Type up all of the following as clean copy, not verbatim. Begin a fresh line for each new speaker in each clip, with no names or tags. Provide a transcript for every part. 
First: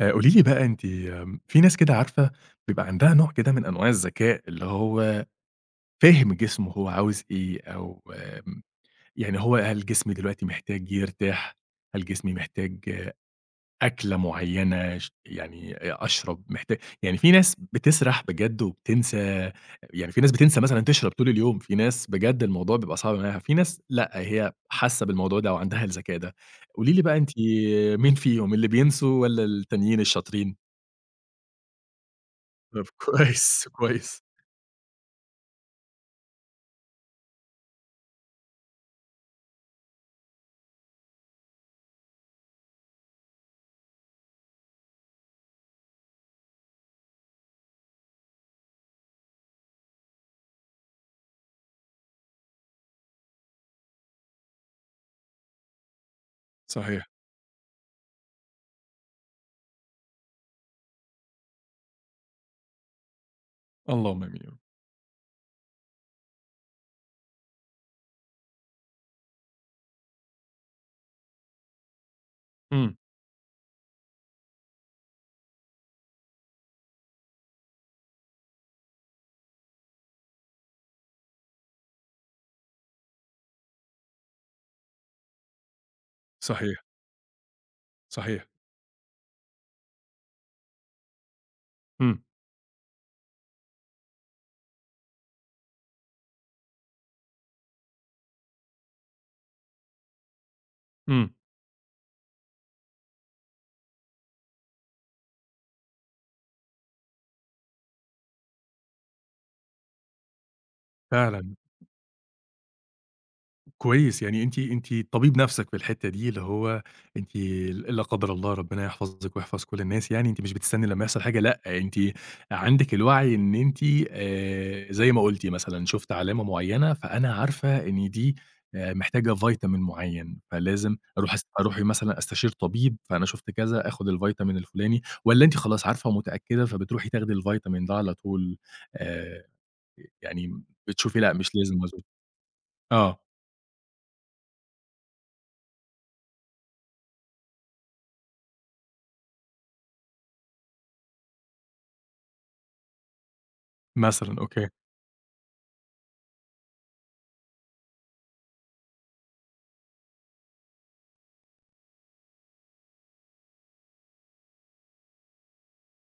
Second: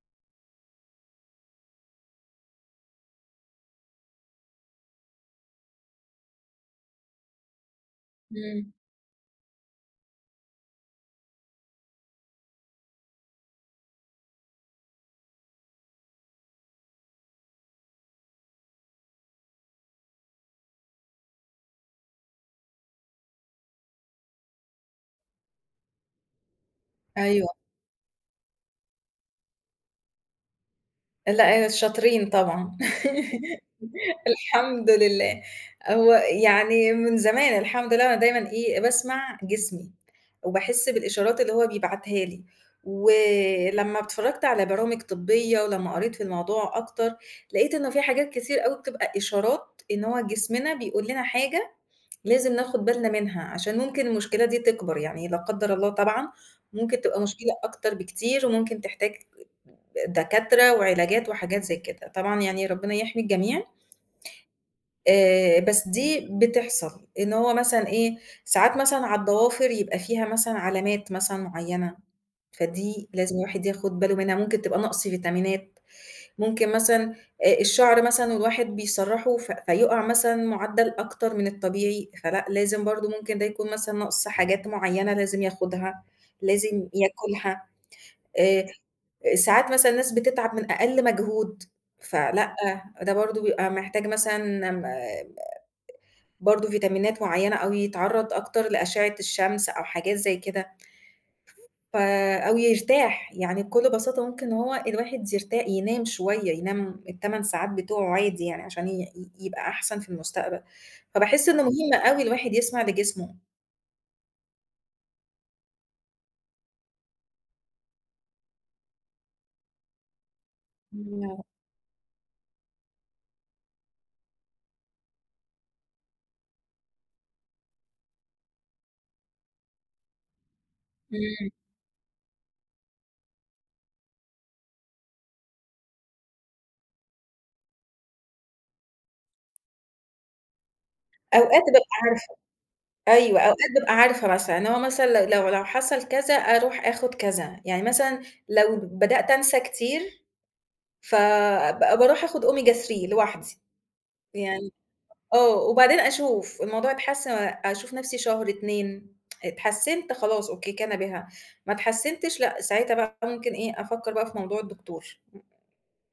قولي لي بقى أنتِ، في ناس كده عارفة بيبقى عندها نوع كده من أنواع الذكاء، اللي هو فاهم جسمه هو عاوز إيه، أو
إمم،
يعني هو هل جسمي دلوقتي محتاج يرتاح، هل جسمي محتاج أكلة معيّنة، يعني أشرب محتاج. يعني في ناس بتسرح بجد وبتنسى، يعني في ناس بتنسى مثلًا تشرب طول اليوم، في ناس بجد الموضوع بيبقى صعب معاها، في ناس لأ، هي حاسة بالموضوع ده وعندها الذكاء ده. قولي لي بقى أنتِ
أيوه.
مين فيهم، اللي بينسوا والّا التانيين الشاطرين؟
لأ، آه، شاطرين طبعًا.
طب كويس، كويس.
الحمد لله. هو يعني من زمان الحمد لله أنا دايمًا إيه، باسمع جسمي، وباحس بالإشارات اللي هو بيبعتها لي، ولمّا اتفرّجت على برامج طبية، ولمّا قريت في الموضوع أكتر، لقيت إنه في حاجات كتير أوي بتبقى إشارات إن هو جسمنا بيقول لنا حاجة لازم ناخد بالنا منها، عشان ممكن المشكلة دي تكبر، يعني لا قدّر الله طبعًا ممكن
صحيح.
تبقى مشكلة أكتر بكتير، وممكن تحتاج دكاترة وعلاجات وحاجات زي كده، طبعًا يعني ربنا يحمي الجميع،
اللهم آمين يا رب.
بس دي بتحصل، إن هو مثلًا إيه، ساعات مثلًا على الضوافر يبقى فيها مثلًا علامات مثلًا معيّنة،
إمم.
فدي لازم الواحد ياخد باله منها، ممكن تبقى نقص فيتامينات. ممكن مثلًا الشعر مثلًا الواحد بيسرّحه فيُقع مثلًا مُعدّل أكتر من الطبيعي، فلأ لازم برضه ممكن ده يكون مثلًا ناقص حاجات معيّنة لازم ياخدها،
صحيح،
لازم ياكلها،
صحيح.
آآ ساعات مثلًا الناس بتتعب من أقل مجهود،
إمم،
فلأ ده برضه بيبقى محتاج مثلًا برضه فيتامينات معيّنة أو يتعرّض أكتر لأشعة الشمس أو حاجات زي كده.
إمم.
ف أو يرتاح، يعني بكل بساطة ممكن هو الواحد ينام شوية، ينام ال8 ساعات بتوعه عادي يعني عشان ي ي يبقى أحسن في المستقبل، فباحس
فعلًا.
إنه مهم أوي الواحد يسمع لجسمه.
كويس، يعني أنتِ طبيب نَفْسك في الحتّة دي، اللي هو أنتِ، لا قدّر الله ربنا يحفظِك ويحفظ كل الناس، يعني أنتِ مش بتستني لمّا يحصل
إمم،
حاجة، لأ، أنتِ عندِك الوعي إن أنتِ زي ما قُلتِ مثلًا شُفت علامة معيّنة، فأنا عارفة إن دي محتاجة فيتامين معيّن، فلازم أروح أروح مثلًا أستشير طبيب، فأنا شُفت كذا، آخُد الفيتامين الفُلاني، والّا أنتِ خلاص عارفة ومتأكدة، فبتروحي تاخدي الفيتامين ده على طول؟ آآ يعني بتشوفي لأ، مش
أوقات
لازم
بابقى
وزن.
عارفة،
آه،
أيوه، أوقات بابقى عارفة مثلًا إن هو مثلًا لو حصل كذا أروح آخد كذا، يعني مثلًا لو بدأت أنسى كتير، فب باروح آخد Omega 3 لوحدي،
مثلًا، أوكي.
يعني آه، وبعدين أشوف الموضوع اتحسن أشوف نفسي شهر 2 اتحسنت خلاص أوكي كَانَ بِهَا، ما اتحسنتش لأ، ساعتها بقى ممكن إيه، أفكّر بقى في موضوع الدكتور.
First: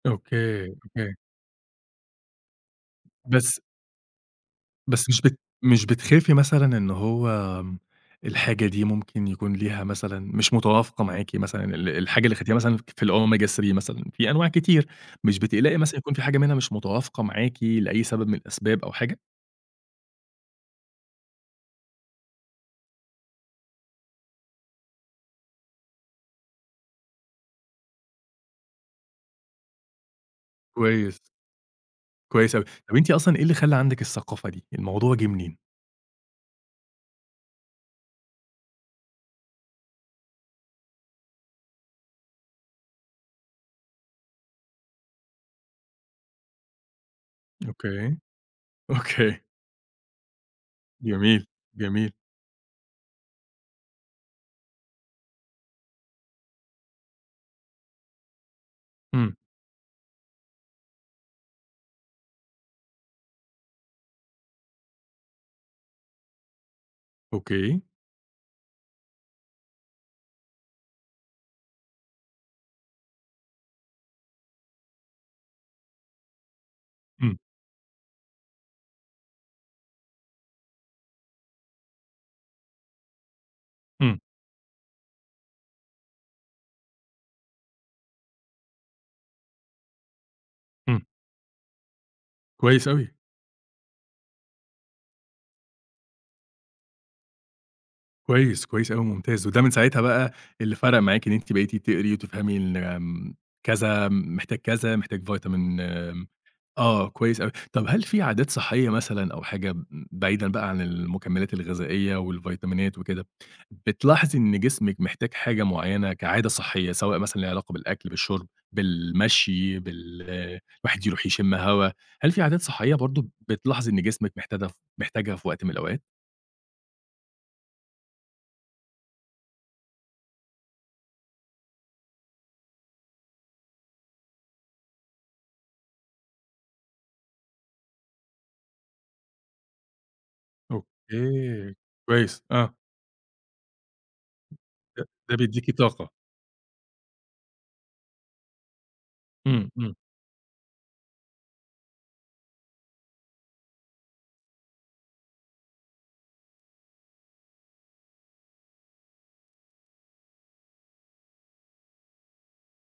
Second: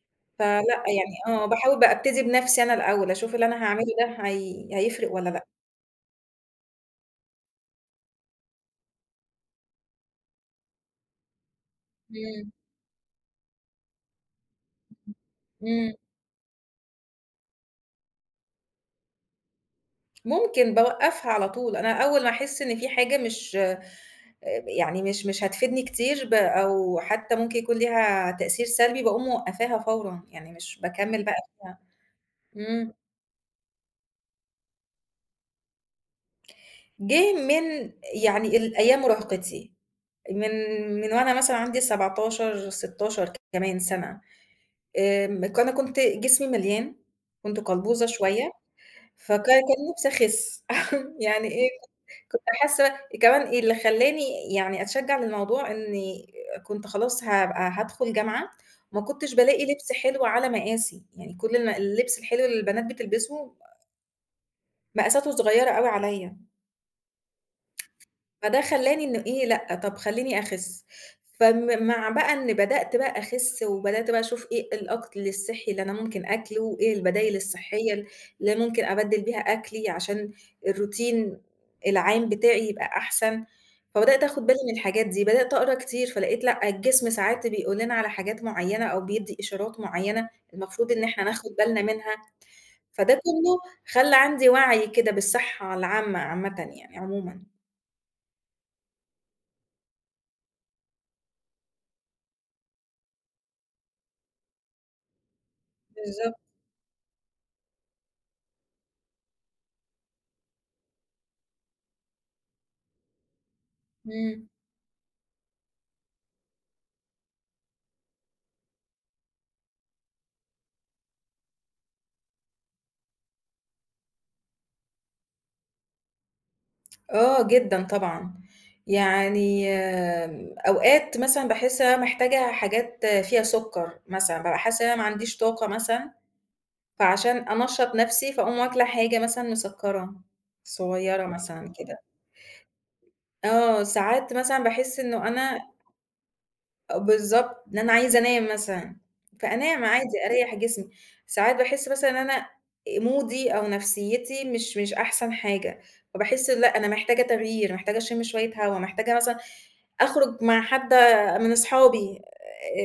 أوكي،
فلأ
أوكي.
يعني آه، باحاول بقى أبتدي بنفسي أنا الأول، أشوف اللي
بس
أنا هاعمله ده هي
بس
هيفرق والّا لأ.
مش بتخافي مثلًا إن هو الحاجة دي ممكن يكون ليها مثلًا مش متوافقة معاكِ، مثلًا الحاجة اللي
إمم،
خدتيها، مثلًا في الOmega 3 مثلًا، في أنواع كتير، مش بتقلقي
إمم،
مثلًا يكون في حاجة منها مش متوافقة معاكِ لأي سبب من الأسباب أو حاجة؟
ممكن باوقّفها على طول، أنا أول ما أحس إن في حاجة مش يعني مش هتفيدني كتير أو حتى ممكن يكون ليها تأثير سلبي، باقوم موقّفاها فورًا، يعني مش
كويس،
باكمّل بقى فيها.
كويس أوي.
إمم.
طب أنتِ أصلًا إيه اللي خلّى عندِك الثقافة دي؟ الموضوع جِه منين؟
جِه من يعني ال أيام مراهقتي، من من وأنا مثلًا عندي 17، 16 كمان سَنة، آمم، ك أنا كنت جسمي مليان، كنت قلبوزة
أوكي،
شوية،
أوكي،
كان نفسي أخِس،
جميل،
يعني إيه،
جميل.
كنت حاسة كمان إيه اللي خلّاني يعني أتشجّع للموضوع إني كنت خلاص هابقى هادخل جامعة، ما كنتش
إمم،
بالاقي لبس حلو على مقاسي، يعني كل اللبس الحلو اللي البنات بتلبسه مقاساته صغيّرة أوي عليّا.
أوكي.
فده خلّاني إنه إيه، لأ، طَب خلّيني أخِس. مع بقى إن بدأت بقى أخِس وبدأت بقى أشوف إيه الأكل الصحّي اللي أنا ممكن أكله وإيه البدايل
إمم،
الصحّية اللي ممكن أبدِّل بيها أكلي عشان الروتين العام بتاعي يبقى أحسن،
إمم،
فبدأت آخُد بالي من الحاجات دي. بدأت أقرا كتير، فلقيت لأ، الجسم ساعات بيقول لنا على حاجات معيّنة أو بيدّي إشارات معيّنة المفروض إن
إمم،
إحنا ناخُد بالنا منها،
كويس أوي.
فده كُلّه خلّى عندي وَعي كده بالصحّة العامة عامةً يعني عمومًا.
كويس، كويس أوي، ممتاز. وده من ساعتها بقى اللي فرق معاكِ إن أنتِ بقيتِ تقري وتفهمي ال آمم، كذا محتاج كذا، محتاج فيتامين. آمم،
بالضبط.
آه، كويس أوي. طب هل في عادات صحية مثلًا أو حاجة، بعيدًا بقى عن المكملات الغذائية والفيتامينات وكده، بتلاحظي
إمم.
إن جسمِك محتاج حاجة معينة كعادة صحية، سواء مثلًا ليها علاقة بالأكل، بالشرب، بالمشي، الواحد يروح يشم هوا، هل في عادات صحية برضه بتلاحظي إن جسمِك محتاجها، محتاجها في وقت من الأوقات؟
آه جدًا طبعًا. يعني أوقات مثلًا باحس إن أنا محتاجة حاجات فيها سُكّر مثلًا، بابقى حاسة إن أنا ما عنديش طاقة مثلًا، فعشان أنشّط نَفْسي فاقوم واكلة حاجة مثلًا مسكّرة، صغيّرة مثلًا
أوكي،
كده.
كويس، آه.
آه، ساعات مثلًا باحس
ده
إنه
ده
أنا
بيدّيكِ طاقة.
بالضبط، إن أنا عايزة أنام مثلًا،
إمم،
فأنام
إمم.
عادي أريّح جسمي. ساعات باحس مثلًا إن أنا مودي أو نفسيتي مش أحسن حاجة، فباحس لأ أنا محتاجة تغيير، محتاجة أشم شوية هوا، محتاجة مثلًا أخرج مع حد من أصحابي،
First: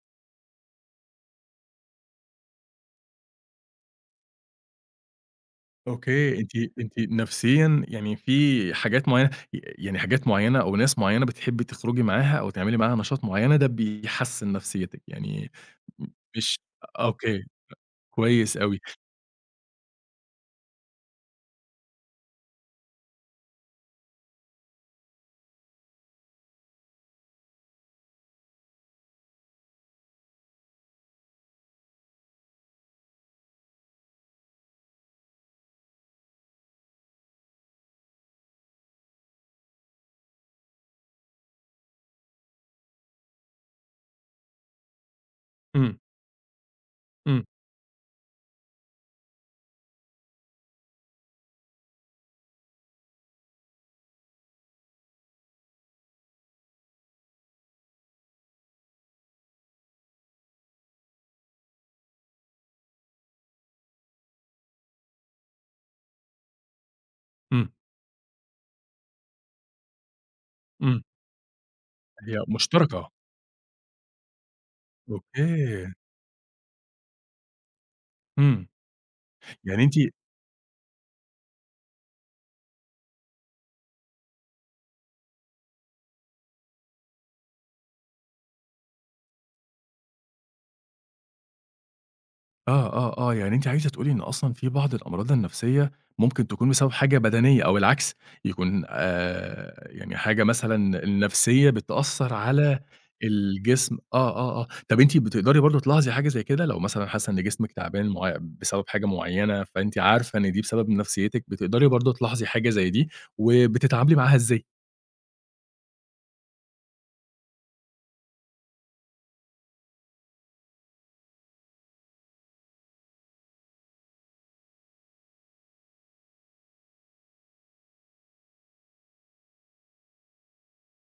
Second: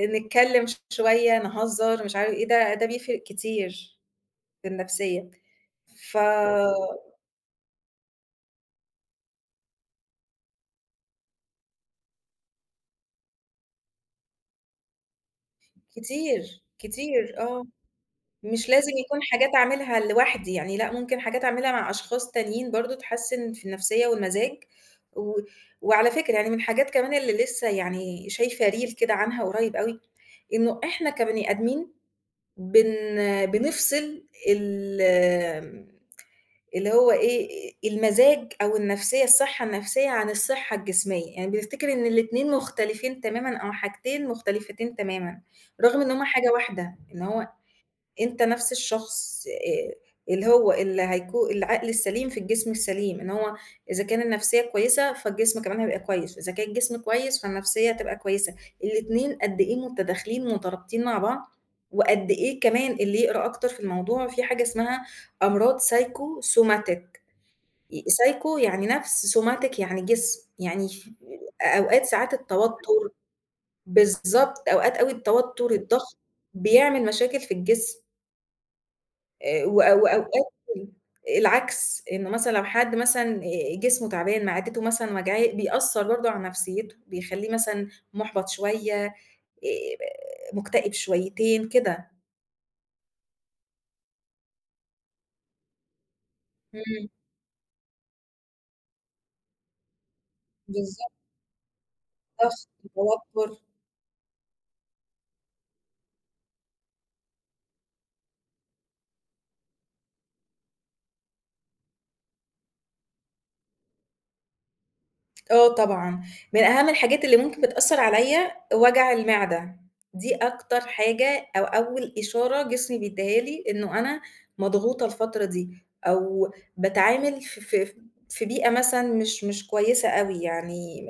نتكلّم شوية، نهزّر، مش عارف إيه، ده بيفرق كتير في النفسية. ف
أوكي، أنتِ، أنتِ نفسيًا يعني في حاجات معيّنة، يعني حاجات معيّنة أو ناس معيّنة بتحبّي تخرجي معاها أو تعملي معاها نشاط معيّنة ده بيحسّن نفسيتِك، يعني م مش.
كتير، كتير
أوكي،
آه.
كويس
مش
أوي.
لازم يكون حاجات أعملها لوحدي يعني لأ، ممكن حاجات أعملها مع أشخاص تانيين برضه تحسّن في النفسية والمزاج و وعلى فكرة يعني من الحاجات كمان اللي لسّه يعني شايفة reel كده عنها قريّب أوي، إنه إحنا كبني آدمين بن بنفصل ال اللي هو إيه، المزاج أو النفسية الصحّة النفسية عن الصحّة الجسمية، يعني بنفتكر إن الاتنين مختلفين تمامًا أو حاجتين مختلفتين تمامًا،
إمم،
رغم إن هُم حاجة واحدة، إن
إمم،
هو أنت نفس الشخص اللي هو اللي هيكو العقل السليم في الجسم السليم، إن هو إذا كان النفسية كويسة فالجسم كمان هيبقى كويس، إذا كان الجسم كويس فالنفسية هتبقى كويسة، الاتنين قد إيه متداخلين مترابطين مع بعض، وقد إيه كمان اللي يقرا أكتر في الموضوع في حاجة اسمها أمراض psychosomatic
إمم،
psycho يعني نَفْس somatic يعني جسم، يعني
إمم.
أوقات ساعات
هي مشتركة.
التوتُّر بالضبط، أوقات أوي التوتُّر،
أوكي.
الضغط، بيعمل مشاكل في الجسم
إمم. يعني
وأ
أنتِ،
وأوقات العكس، إنه مثلًا لو حد مثلًا جسمه تعبان، معدته مثلًا وجعاه، بيأثّر برضه على نَفْسيته، بيخلّيه مثلًا مُحبَط شوية، مُكتئب شويتين كده.
آه، آه، آه، يعني أنتِ عايزة تقولي إن أصلًا في بعض الأمراض النفسية ممكن تكون بسبب
إمم،
حاجة بدنية، أو العكس، يكون يعني حاجة مثلًا
بالضبط،
النفسية بتأثّر على
ضغط، توتُّر.
الجسم. آه، آه، آه، طَب أنتِ بتقدري برضه تلاحظي حاجة زي كده؟ لو مثلًا حاسة إن جسمِك تعبان معي بسبب حاجة معيّنة، فأنتِ عارفة إن دي بسبب نفسيتِك، بتقدري برضه تلاحظي حاجة زي دي، وبتتعاملي معاها إزاي؟
آه طبعًا، من أهم الحاجات اللي ممكن بتأثّر عليَّ وجع المعدة، دي أكتر حاجة أو أول إشارة جسمي بيدّيها لي إنه أنا مضغوطة الفترة دي، أو باتعامل ف ف في بيئة مثلًا مش كويسة أوي يعني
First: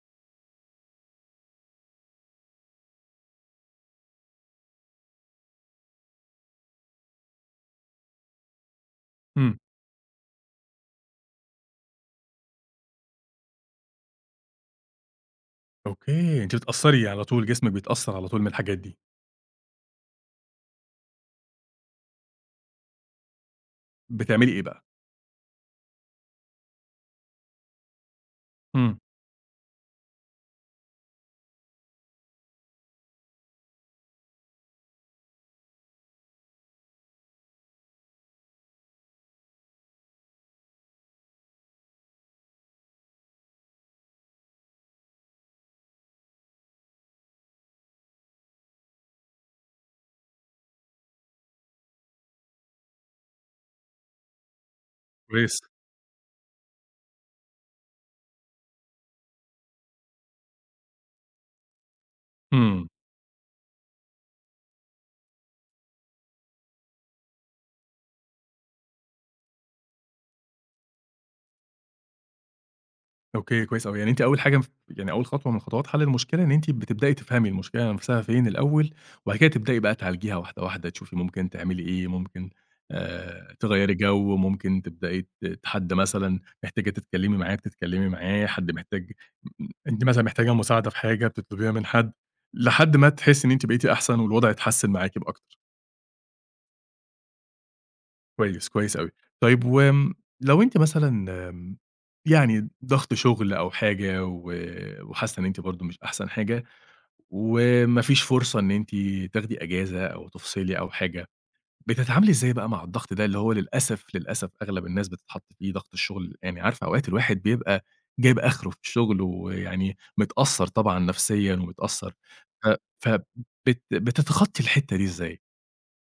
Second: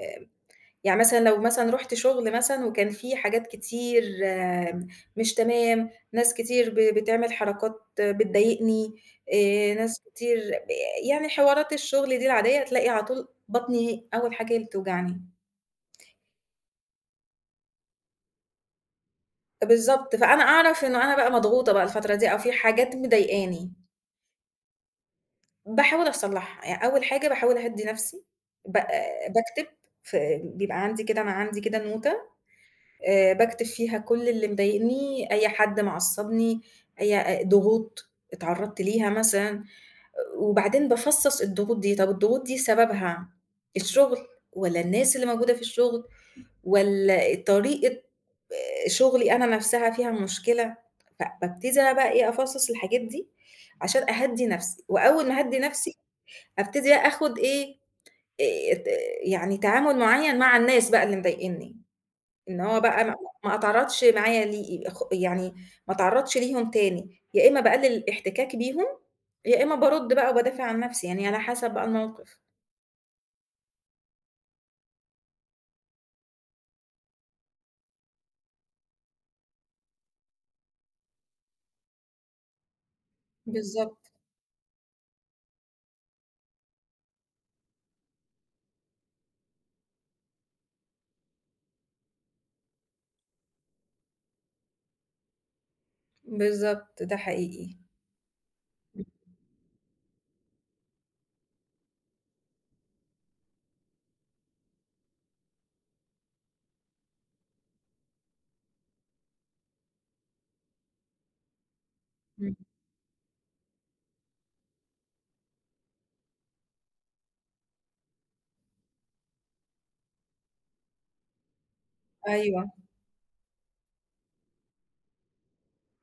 يعني مثلًا لو مثلًا رُحت شغل مثلًا وكان في حاجات كتير مش تمام، ناس كتير بتعمل حركات بتضايقني،
إمم.
ناس كتير ب يعني حوارات الشغل دي العادية، تلاقي على طول بطني أول حاجة هي اللي بتوجعني.
أوكي، أنتِ بتأثّري على طول، جسمِك بيتأثّر على طول من الحاجات دي.
بالضبط، فأنا أعرف إنه أنا بقى مضغوطة بقى الفترة دي أو في حاجات مضايقاني،
بتعملي إيه بقى؟
باحاول أصلّحها. يعني أول حاجة باحاول أهدّي نَفْسي، ب
إمم،
باكتب ف بيبقى عندي كده أنا عندي كده نوتة باكتب فيها كل اللي مضايقني، أي حد معصّبني، أي ضغوط اتعرّضت ليها مثلًا، وبعدين بافصّص الضغوط دي، طب الضغوط دي سببها الشغل والّا الناس اللي موجودة في الشغل والّا طريقة شغلي أنا نَفْسها فيها مشكلة، فبابتدي أنا بقى إيه، أفصّص الحاجات دي عشان أهدّي نَفْسي، وأول ما
كويس،
أهدّي نَفْسي أبتدي آخُد إيه، ت يعني تعامل معيّن مع الناس بقى اللي مضايقني. إن هو
إمم.
بقى ما اتعرّضش معايا ليه يعني ما اتعرّضش ليهم تاني، يا إمّا باقلل احتكاكي بيهم، يا إمّا بارُد بقى وبادافع عن نَفْسي، يعني على حسب بقى الموقِف.
أوكي، كويس أوي. يعني أنتِ أول حاجة، يعني أول خطوة من خطوات حل المشكلة إن أنتِ بتبدئي تفهمي المشكلة نفسها فين الأول، وبعد كده تبدئي بقى تعالجيها واحدة، واحدة، تشوفي ممكن تعملي إيه، ممكن تغيّري
بالضبط،
جو، ممكن تبدئي حد مثلًا محتاجة تتكلّمي معاه بتتكلّمي معاه، حد محتاج، أنتِ مثلًا محتاجة مساعدة في حاجة بتطلبيها من حد، لحد ما تحسّي إن أنتِ بقيتِ أحسن والوضع يتحسّن معاكِ أكتر.
بالضبط، ده حقيقي.
كويس، كويس
إمم،
أوي. طيب، وآمم لو أنتِ مثلًا آمم يعني ضغط شغل أو حاجة، و وحاسة إن أنتِ برضه مش أحسن حاجة، وما فيش فرصة إن أنتِ تاخدي أجازة أو تفصلي أو حاجة، بتتعاملي إزاي
إمم،
بقى مع الضغط ده؟ اللي هو للأسف، للأسف أغلب الناس بتتحط فيه، ضغط الشغل. يعني عارفة أوقات الواحد بيبقى جايب آخره في الشغل ويعني متأثّر طبعًا نفسيًا ومتأثّر،
أيوه.
ف فبت بتتخطّي الحتّة دي إزاي؟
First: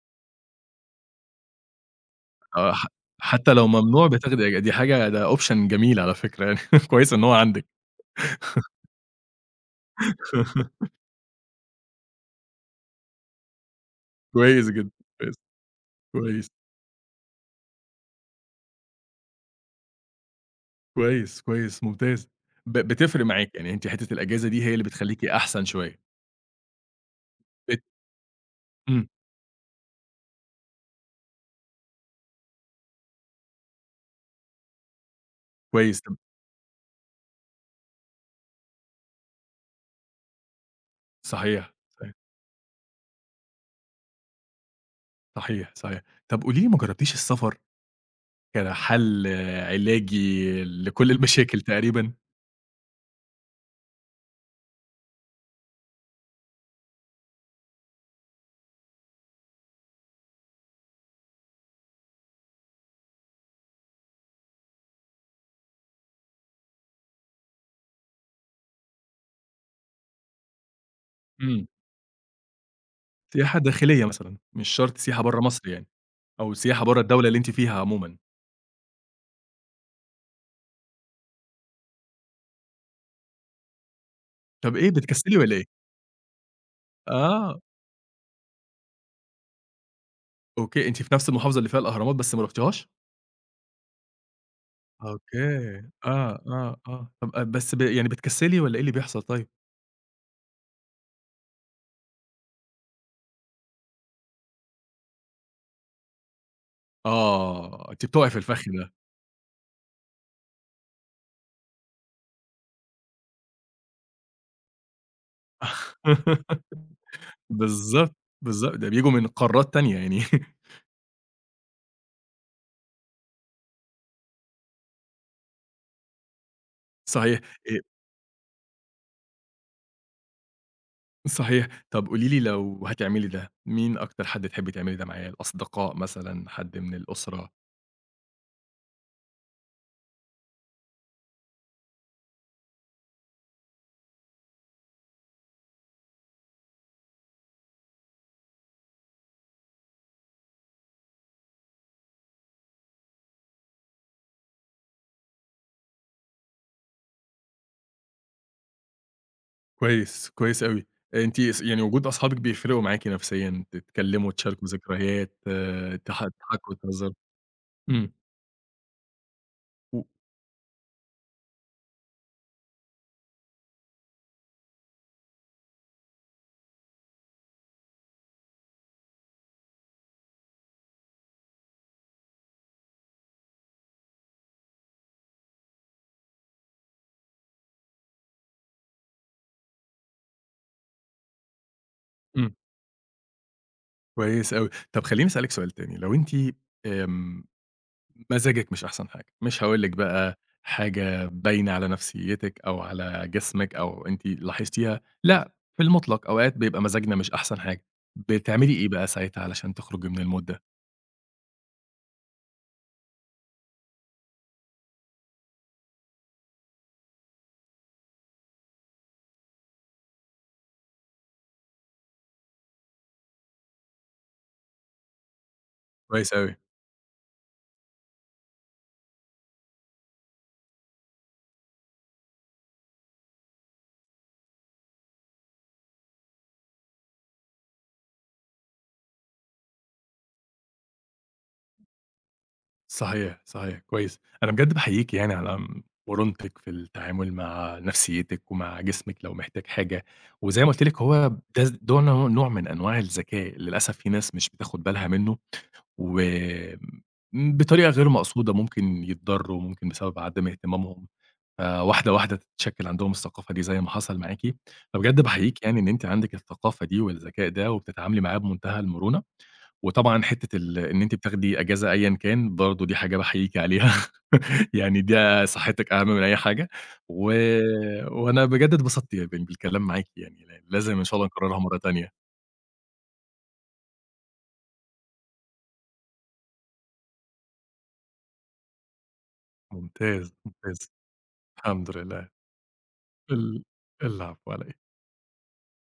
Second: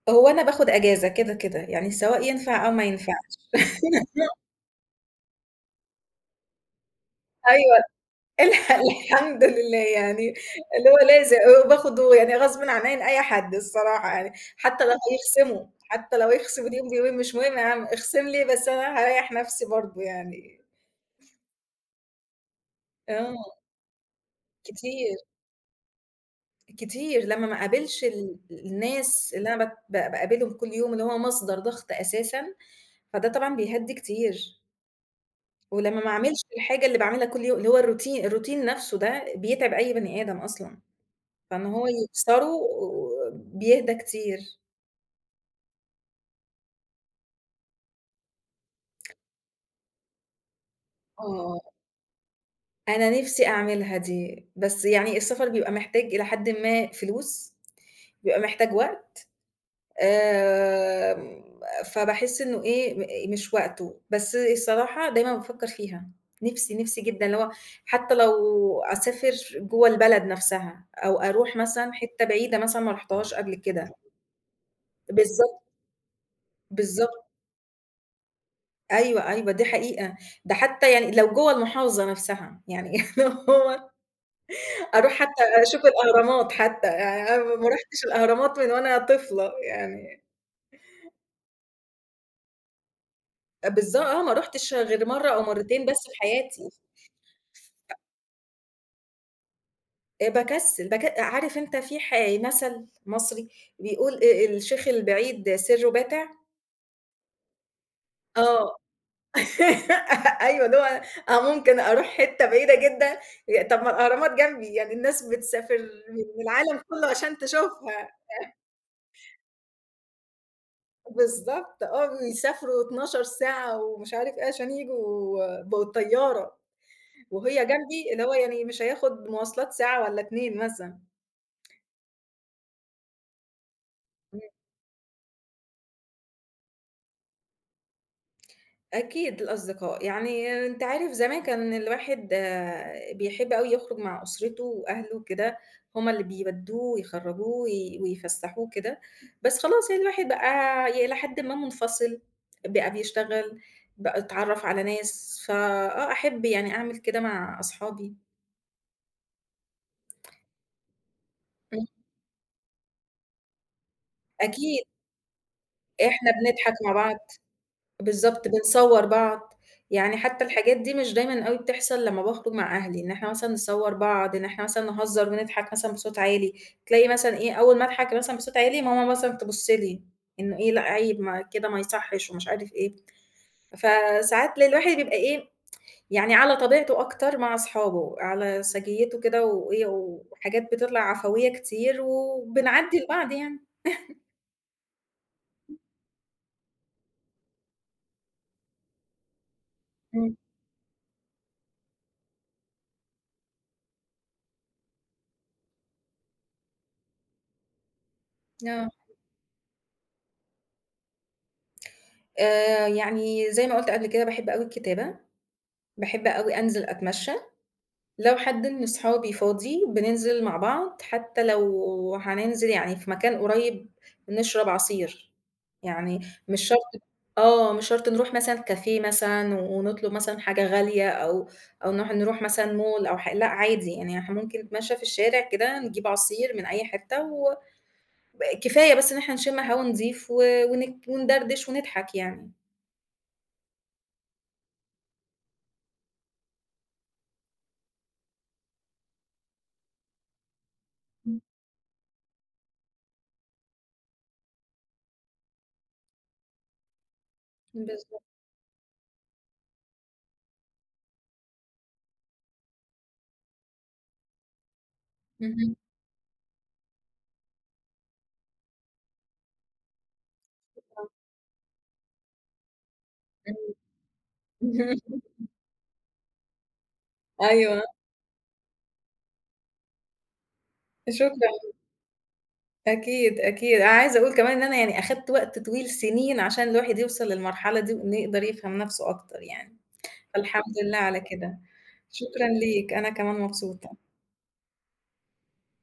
هو أنا باخُد أجازة كده، كده، يعني سواء ينفع أو
آه،
ما ينفعش.
حتّى لو ممنوع بتاخدي، دي حاجة، ده option جميل على فكرة يعني كويس إن هو عندِك.
أيوه. الح الحمد لله يعني اللي هو لازم وباخده يعني غصبٍ عن عين أي حد الصراحة يعني،
كويس
حتى لو
جدًا، كويس،
هيخصموا، حتى لو
كويس،
يخصموا اليوم بيومين مش مهم يا عم اخصم لي بس أنا هاريّح نفسي برضه يعني.
كويس، كويس، ممتاز. بتفرق
آه،
معاكِ، يعني أنتِ، حتّة الأجازة دي هي اللي
كتير،
بتخلّيكِ أحسن شوية.
كتير لمّا ما
بت
اقابلش
إمم،
الناس اللي أنا بت ب باقابلهم كل يوم اللي هو مصدر ضغط أساسًا، فده طبعًا بيهدّي كتير، ولمّا
كويس.
ما
طب
اعملش الحاجة اللي باعملها كل يوم اللي هو الروتين الروتين نفسه ده بيتعب أي بني آدم أصلًا. فإن
صحيح،
هو
صحيح،
يكسره بيهدى كتير.
صحيح، صحيح. طب قولي لي، ما جرّبتيش السفر كحَل علاجي لكل
آه.
المشاكل تقريبًا؟
أنا نِفْسي أعملها دي، بس يعني السفر بيبقى محتاج إلى حدٍ ما فلوس، بيبقى محتاج وقت، آمم، فباحس إنه إيه، مش وقته، بس الصراحة دايمًا بافكّر فيها، نِفْسي، نِفْسي جدًا اللي هو حتى لو أسافر جوّه البلد نَفْسها أو أروح
إمم،
مثلًا حتّة بعيدة مثلًا ما رُحتهاش قبل
سياحة
كده.
داخلية مثلًا، مش شرط سياحة برّه
بالضبط،
مصر يعني، أو سياحة برّه
بالضبط.
الدولة اللي أنتِ فيها عمومًا.
أيوه، أيوه، دي حقيقة، ده حتى يعني لو جوّه المحافظة نفسها، يعني اللي هو
طب إيه،
أروح
بتكسّلي
حتى
والّا إيه؟
أشوف الأهرامات حتى، يعني أنا
آه.
ما رُحتش الأهرامات من وأنا طفلة يعني
أوكي، أنتِ في نفس المحافظة اللي فيها الأهرامات بس ما رُحتيهاش؟
آه، ما رُحتش غير مرّة
أوكي،
أو مرّتين بس في
آه،
حياتي،
آه، آه. طب، بس يعني بتكسلي والّا إيه اللي بيحصل طيب؟
باكسّل عارف أنت في مَثَل مصري بيقول الشيخ البعيد سِرُّه بَاتِع،
آه، أنتِ بتُقعي في الفخ
آه،
ده.
أيوه، اللي هو آه، ممكن أروح حتّة بعيدة جدًا، طَب ما الأهرامات جنبي، يعني الناس بتسافر من العالم كُلّه عشان
بالضبط،
تشوفها.
بالضبط، ده بييجوا من قارات تانية يعني
بالضبط آه، ويسافروا 12 ساعة ومش عارف إيه عشان ييجوا بالطيارة،
صحيح.
وهي
آآ
جنبي اللي هو يعني مش هياخد مواصلات ساعة والّا 2 مثلًا.
صحيح. طب قولي لي، لو هتعملي ده، مين أكتر
إمم.
حد تحبّي تعملي ده معاه، الأصدقاء مثلًا، حد من الأسرة؟
أكيد الأصدقاء، يعني أنت عارف زمان كان الواحد آه، بيحب أوي يخرج مع أسرته وأهله وكده، هُم اللي بيودّوه ويخرّجوه ويفسّحوه كده، بس خلاص يعني الواحد بقى إلى حدٍ ما منفصل، بقى بيشتغل، بقى اتعرّف على ناس، فآه أحب يعني أعمل كده مع أصحابي.
كويس، كويس أوي. أنتِ أص يعني وجود أصحابِك بيفرقوا معاكِ نفسيًا، تتكلّموا، تشاركوا
أكيد،
ذكريات، آه،
إحنا بنضحك
تضحكوا،
مع
تهزروا.
بعض،
إمم،
بالضبط، بنصوّر بعض،
و
يعني حتى الحاجات دي مش دايمًا أوي بتحصل لمّا باخرج مع أهلي، إن إحنا مثلًا نصوّر بعض، إن إحنا مثلًا نهزّر ونضحك مثلًا بصوت عالي، تلاقي مثلًا إيه، أول ما أضحك مثلًا بصوت عالي ماما مثلًا تبُص لي، إنه إيه، لأ عيب ما كده ما يصحّش ومش عارف إيه، فساعات الواحد بيبقى إيه، يعني على طبيعته أكتر مع أصحابه، على سجيته كده وإيه، وحاجات بتطلع عفوية كتير
إمم.
وبنعدّي لبعض يعني،
كويس أوي. طب خلّيني أسألِك سؤال تاني، لو أنتِ آمم، مزاجِك مش أحسن حاجة، مش هاقول لِك
إمم،
بقى حاجة باينة على نفسيتِك أو على جسمِك أو أنتِ لاحظتيها، لأ، في المطلق أوقات بيبقى مزاجنا مش أحسن حاجة، بتعملي إيه
آه.
بقى ساعتها علشان تخرجي من المود ده؟
يعني زي ما قُلت قبل كده باحب أوي الكتابة، باحب أوي أنزل أتمشى، لو حد من أصحابي فاضي بننزل مع بعض، حتى لو هننزل يعني في مكان قريب نشرب عصير، يعني
كويس أوي.
مش شرط آه، مش شرط نروح مثلًا كافيه مثلًا ونطلب مثلًا حاجة غالية أو نروح مثلًا مول أو لأ عادي، يعني إحنا ممكن نتمشى في الشارع كده نجيب عصير من أي حتة كفاية بس إن إحنا نشم هوا نضيف و ونك وندردش ونضحك يعني.
صحيح، صحيح، كويس. أنا بجد باحييكِ يعني على مرونتِك في التعامل مع نفسيتِك ومع جسمِك لو محتاج حاجة، وزي ما قُلت لِك هو ده ده نوع من أنواع الذكاء، للأسف في ناس مش بتاخد بالها منه، وآمم بطريقة غير
بالضبط.
مقصودة ممكن يتضرّوا، ممكن بسبب عدم اهتمامهم، فواحدة، واحدة واحده تتشكِّل عندهم الثقافة دي زي ما حصل معاكِ، فبجد باحييكِ
اهم.
يعني إن أنتِ عندِك الثقافة دي والذكاء ده وبتتعاملي معاه بمنتهى المرونة. وطبعًا حتّة إن أنتِ بتاخدي أجازة أيًا كان، برضه دي حاجة
آه،
باحييكِ عليها.
إمم.
يعني ده صحتِك أهم من أي حاجة، و
أيوه،
وأنا بجد اتبسطت بالكلام معاكِ، يعني لازم إن شاء الله نكررها
شكرًا.
مرّة تانية.
أكيد، أكيد. أنا عايزة أقول كمان إن أنا يعني أخدت وقت طويل سنين عشان الواحد يوصل للمرحلة دي وإنه يقدر يفهم نَفْسه أكتر يعني،
ممتاز،
فالحمد
ممتاز.
لله على كده.
الحمد لله.
شكرًا ليك، أنا كمان
ال
مبسوطة.
العفو على إيه.